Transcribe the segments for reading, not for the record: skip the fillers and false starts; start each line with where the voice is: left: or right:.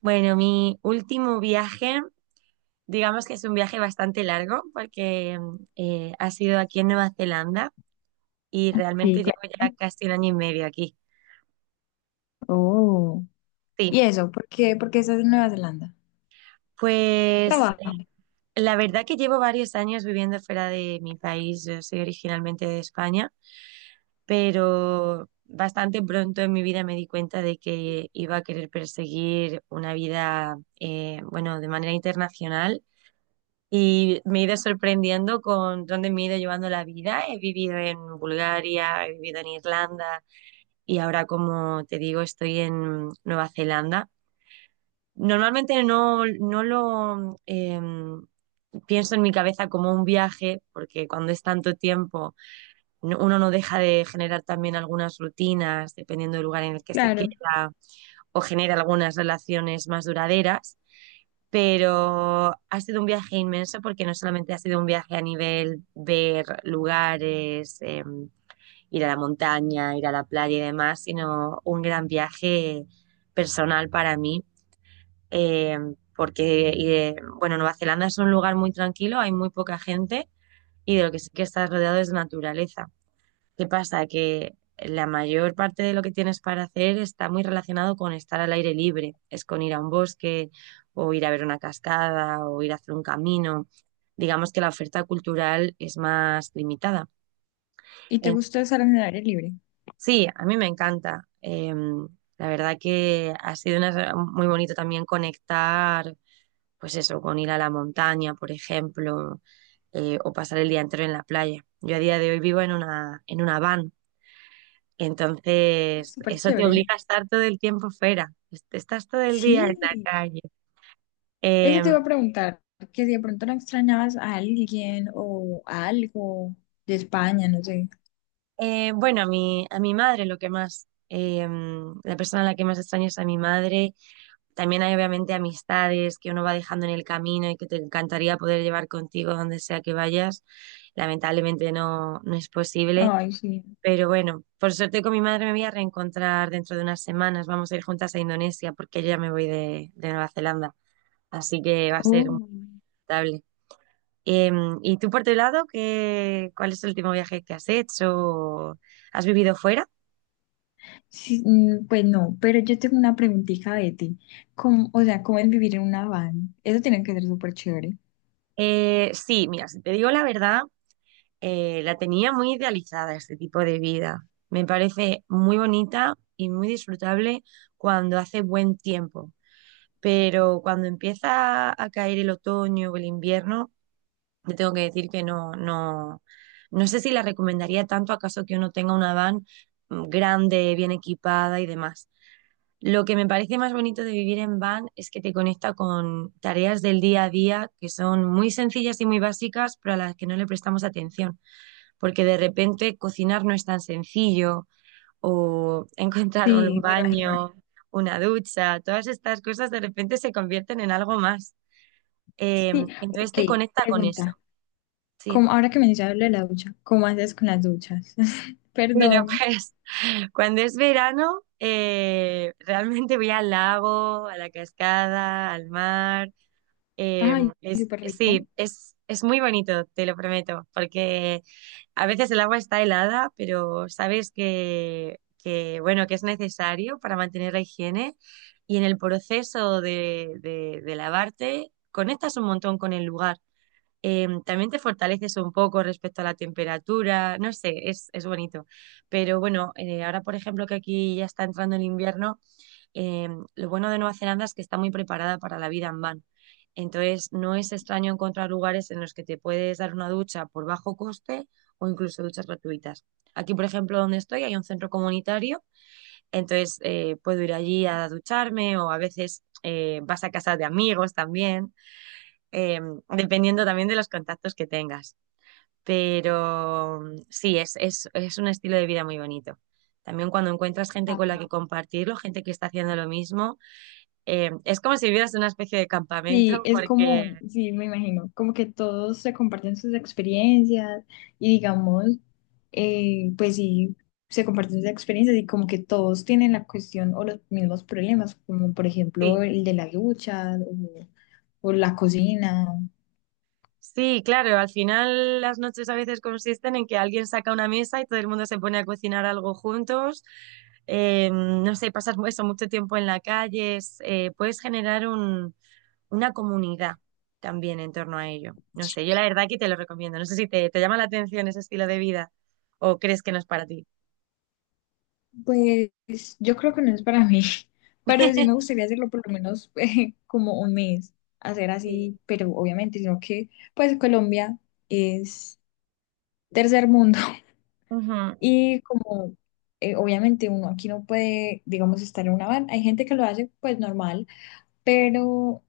right: Bueno, mi último viaje, digamos que es un viaje bastante largo porque ha sido aquí en Nueva Zelanda y realmente
left: Sí,
right: llevo ya
left: cuéntame.
right: casi un año y medio aquí.
left: Oh.
right: Sí,
left: ¿Y eso? ¿Por qué? ¿Por qué estás en Nueva Zelanda?
right: pues
left: Trabajo.
right: la verdad que llevo varios años viviendo fuera de mi país. Yo soy originalmente de España, pero bastante pronto en mi vida me di cuenta de que iba a querer perseguir una vida, bueno, de manera internacional. Y me he ido sorprendiendo con dónde me he ido llevando la vida. He vivido en Bulgaria, he vivido en Irlanda y ahora, como te digo, estoy en Nueva Zelanda. Normalmente no lo pienso en mi cabeza como un viaje, porque cuando es tanto tiempo, uno no deja de generar también algunas rutinas, dependiendo del lugar en el que se
left: Claro.
right: queda, o genera algunas relaciones más duraderas, pero ha sido un viaje inmenso, porque no solamente ha sido un viaje a nivel ver lugares, ir a la montaña, ir a la playa y demás, sino un gran viaje personal para mí, eh, porque bueno, Nueva Zelanda es un lugar muy tranquilo, hay muy poca gente y de lo que sí que estás rodeado es de naturaleza. ¿Qué pasa? Que la mayor parte de lo que tienes para hacer está muy relacionado con estar al aire libre. Es con ir a un bosque o ir a ver una cascada o ir a hacer un camino. Digamos que la oferta cultural es más limitada.
left: ¿Y te
right: En-
left: gusta estar en el aire libre?
right: sí, a mí me encanta. La verdad que ha sido una- muy bonito también conectar, pues eso, con ir a la montaña, por ejemplo, o pasar el día entero en la playa. Yo a día de hoy vivo en una van.
left: Ah,
right: Entonces,
left: súper
right: eso te
left: chévere.
right: obliga a estar todo el tiempo fuera. Estás todo el día en la
left: Sí.
right: calle.
left: Eso te
right: Eh,
left: iba a preguntar, que si de pronto no extrañabas a alguien o a algo de España, no sé.
right: bueno, a mi madre lo que más, la persona a la que más extraño es a mi madre. También hay obviamente amistades que uno va dejando en el camino y que te encantaría poder llevar contigo donde sea que vayas. Lamentablemente no, no es posible.
left: Ay, sí.
right: Pero bueno, por suerte con mi madre me voy a reencontrar dentro de unas semanas. Vamos a ir juntas a Indonesia, porque yo ya me voy de Nueva Zelanda. Así que va a ser
left: Oh.
right: estable. ¿Y tú por tu lado, cuál es el último viaje que has hecho? ¿Has vivido fuera?
left: Sí, mm, pues no, pero yo tengo una preguntita de ti. ¿Cómo- o sea, ¿cómo es vivir en una van? Eso tiene que ser súper chévere.
right: Sí, mira, si te digo la verdad, la tenía muy idealizada este tipo de vida. Me parece muy bonita y muy disfrutable cuando hace buen tiempo, pero cuando empieza a caer el otoño o el invierno, te tengo que decir que no sé si la recomendaría, tanto acaso que uno tenga una van grande, bien equipada y demás. Lo que me parece más bonito de vivir en van es que te conecta con tareas del día a día que son muy sencillas y muy básicas, pero a las que no le prestamos atención, porque de repente cocinar no es tan sencillo, o encontrar
left: Sí,
right: un
left: me imagino.
right: baño, una ducha, todas estas cosas de repente se convierten en algo más. Eh,
left: Sí,
right: entonces
left: ok,
right: te conecta con eso,
left: pregunta.
right: sí.
left: Como, ahora que mencionas lo de la ducha, ¿cómo haces con las duchas?
right: Bueno,
left: Perdón.
right: pues cuando es verano, realmente voy al lago, a la cascada, al mar. Eh,
left: Ay, súper rico.
right: sí, es muy bonito, te lo prometo, porque a veces el agua está helada, pero sabes que, bueno, que es necesario para mantener la higiene, y en el proceso de, de lavarte conectas un montón con el lugar. También te fortaleces un poco respecto a la temperatura, no sé, es bonito. Pero bueno, ahora por ejemplo que aquí ya está entrando el invierno. Eh, lo bueno de Nueva Zelanda es que está muy preparada para la vida en van. Entonces, no es extraño encontrar lugares en los que te puedes dar una ducha por bajo coste o incluso duchas gratuitas. Aquí, por ejemplo, donde estoy, hay un centro comunitario, entonces puedo ir allí a ducharme, o a veces vas a casa de amigos también, eh, dependiendo también de los contactos que tengas. Pero sí, es un estilo de vida muy bonito. También cuando encuentras gente
left: Ah,
right: con la que compartirlo, gente que está haciendo lo mismo, es como si vivieras en una especie de
left: sí,
right: campamento,
left: es como,
right: porque
left: sí, me imagino, como que todos se comparten sus experiencias y digamos, pues sí, se comparten sus experiencias y como que todos tienen la cuestión o los mismos problemas, como por
right: sí,
left: ejemplo el de la ducha o la cocina.
right: sí, claro, al final las noches a veces consisten en que alguien saca una mesa y todo el mundo se pone a cocinar algo juntos. No sé, pasas eso mucho tiempo en la calle, puedes generar un- una comunidad también en torno a ello. No sé, yo la verdad que te lo recomiendo. No sé si te llama la atención ese estilo de vida o crees que no es para ti.
left: Pues yo creo que no es para mí, pero sí me gustaría hacerlo por lo menos como un mes, hacer
right: Sí.
left: así, pero obviamente, sino que pues Colombia es tercer mundo
right: Ujú,
left: y como obviamente uno aquí no puede, digamos, estar en una van, hay gente que lo hace pues normal, pero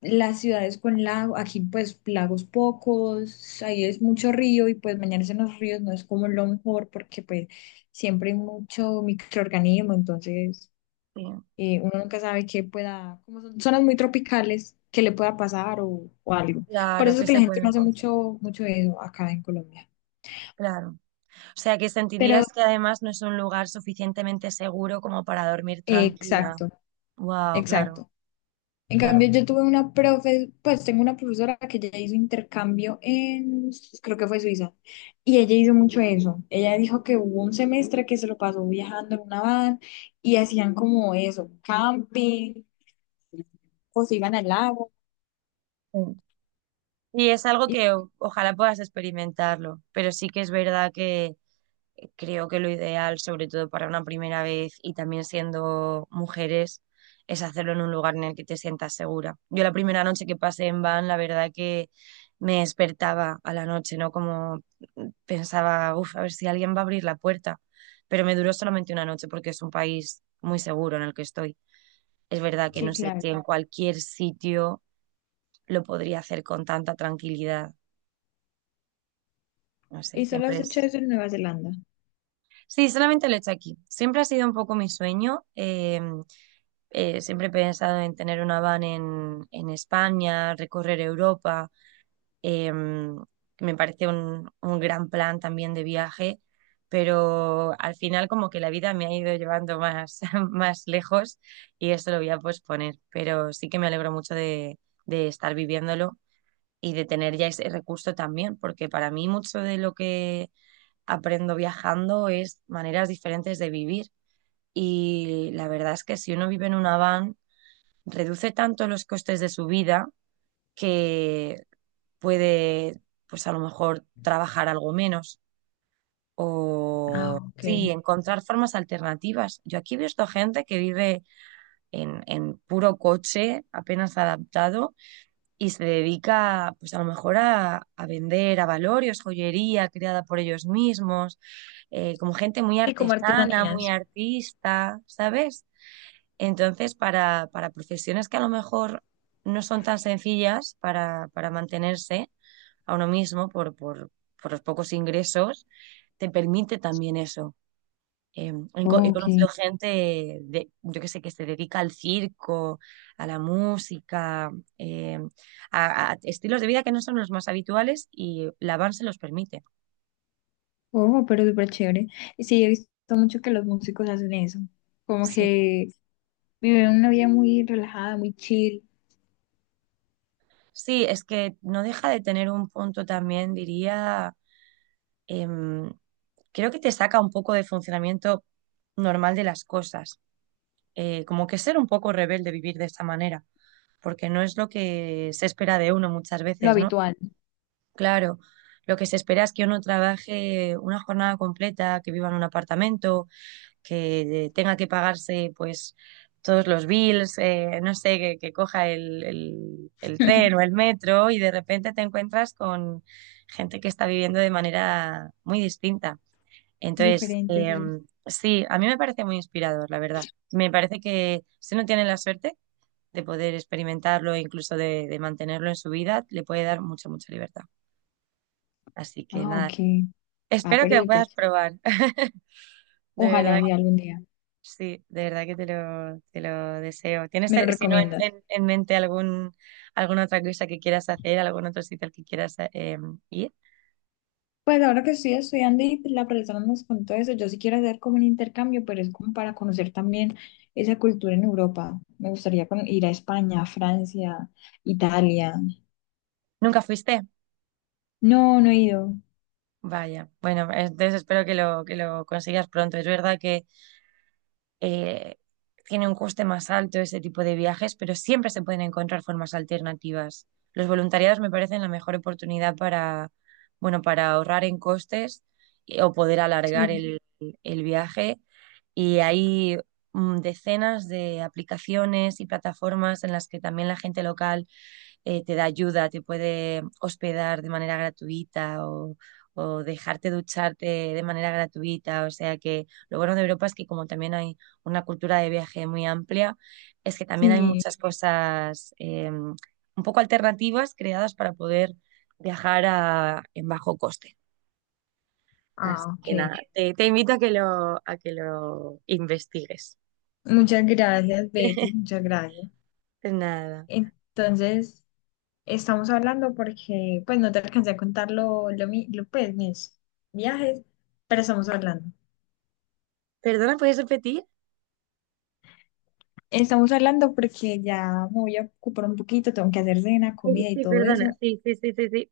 left: las ciudades con lago, aquí pues lagos pocos, ahí es mucho río y pues bañarse en los ríos no es como lo mejor porque pues siempre hay mucho microorganismo, entonces
right: sí.
left: uno nunca sabe qué pueda, como son zonas muy tropicales, qué le pueda pasar o algo. Por
right: Claro
left: eso es
right: que
left: que la
right: se
left: gente
right: puede
left: no hace
right: encontrar,
left: mucho eso acá en Colombia.
right: claro. O sea, que
left: Pero,
right: sentirías que además no es un lugar suficientemente seguro como para dormir tranquila.
left: exacto,
right: Wow, claro,
left: exacto. En
right: claro.
left: cambio, yo tuve una profe, pues tengo una profesora que ella hizo intercambio en, creo que fue Suiza, y ella hizo mucho eso. Ella dijo que hubo un semestre que se lo pasó viajando en una van y hacían como eso, camping, o se iban al lago.
right: Mm. Y es algo
left: Y,
right: que ojalá puedas experimentarlo, pero sí que es verdad que, creo que lo ideal, sobre todo para una primera vez y también siendo mujeres, es hacerlo en un lugar en el que te sientas segura. Yo la primera noche que pasé en van, la verdad que me despertaba a la noche, ¿no? Como pensaba, uff, a ver si alguien va a abrir la puerta. Pero me duró solamente una noche, porque es un país muy seguro en el que estoy. Es verdad que
left: sí,
right: no sé
left: claro.
right: si en cualquier sitio lo podría hacer con tanta tranquilidad. No sé,
left: Y solo
right: siempre
left: has hecho
right: es...
left: eso en Nueva Zelanda.
right: Sí, solamente lo he hecho aquí. Siempre ha sido un poco mi sueño. Siempre he pensado en tener una van en España, recorrer Europa, em, que me parece un gran plan también de viaje, pero al final como que la vida me ha ido llevando más, más lejos, y eso lo voy a posponer, pero sí que me alegro mucho de estar viviéndolo y de tener ya ese recurso también, porque para mí mucho de lo que aprendo viajando es maneras diferentes de vivir. Y la verdad es que si uno vive en una van, reduce tanto los costes de su vida que puede, pues a lo mejor, trabajar algo menos o,
left: Ah, ok.
right: sí, encontrar formas alternativas. Yo aquí he visto gente que vive en puro coche, apenas adaptado, y se dedica, pues a lo mejor, a vender avalorios, joyería creada por ellos mismos, como gente muy
left: Sí, como
right: artesana, muy
left: artesanías.
right: artista, ¿sabes? Entonces, para profesiones que a lo mejor no son tan sencillas para mantenerse a uno mismo por, por los pocos ingresos, te permite también eso. He
left: Ok,
right: conocido gente de, yo que sé, que se dedica al circo, a la música, eh, a estilos de vida que no son los más habituales, y la van se los permite.
left: oh, pero súper chévere. Y sí, he visto mucho que los músicos hacen eso, como
right: Sí.
left: que viven una vida muy relajada, muy chill,
right: Sí, es que no deja de tener un punto también, diría, em, creo que te saca un poco de funcionamiento normal de las cosas. Como que ser un poco rebelde vivir de esta manera, porque no es lo que se espera de uno muchas
left: lo
right: veces, ¿no?
left: habitual,
right: Claro, lo que se espera es que uno trabaje una jornada completa, que viva en un apartamento, que tenga que pagarse pues todos los bills, no sé, que coja el, el tren o el metro, y de repente te encuentras con gente que está viviendo de manera muy distinta. Entonces,
left: diferente, sí.
right: sí, a mí me parece muy inspirador, la verdad. Me parece que si uno tiene la suerte de poder experimentarlo e incluso de mantenerlo en su vida, le puede dar mucha, mucha libertad. Así que
left: Ah,
right: nada,
left: ok, ah,
right: espero
left: pero
right: que lo
left: súper
right: puedas
left: chévere.
right: probar. De verdad
left: Ojalá de
right: que
left: algún día,
right: sí, de verdad que te lo deseo. ¿Tienes,
left: me lo
right: si no, en,
left: recomiendas.
right: en mente alguna otra cosa que quieras hacer, algún otro sitio al que quieras ir?
left: Pues ahora que estoy estudiando y la profesora nos contó eso, yo sí quiero hacer como un intercambio, pero es como para conocer también esa cultura en Europa. Me gustaría ir a España, Francia, Italia.
right: ¿Nunca fuiste?
left: No, no he ido.
right: Vaya, bueno, entonces espero que lo consigas pronto. Es verdad que eh, tiene un coste más alto ese tipo de viajes, pero siempre se pueden encontrar formas alternativas. Los voluntariados me parecen la mejor oportunidad para, bueno, para ahorrar en costes, o poder alargar
left: Sí.
right: el viaje. Y hay decenas de aplicaciones y plataformas en las que también la gente local te da ayuda, te puede hospedar de manera gratuita o dejarte ducharte de manera gratuita. O sea que lo bueno de Europa es que como también hay una cultura de viaje muy amplia, es que también hay
left: Sí.
right: muchas cosas un poco alternativas creadas para poder viajar en bajo coste. Así
left: Ah, ok.
right: que nada, te invito a que lo investigues.
left: Muchas gracias, Betty, muchas gracias.
right: Nada.
left: Entonces, estamos hablando porque, pues, no te alcancé a contar pues, mis viajes, pero estamos hablando.
right: ¿Perdona, puedes repetir?
left: Estamos hablando porque ya me voy a ocupar un poquito, tengo que hacer cena,
right: Ay,
left: comida y
right: sí,
left: todo
right: perdona.
left: eso.
right: Sí, sí, sí, sí, sí.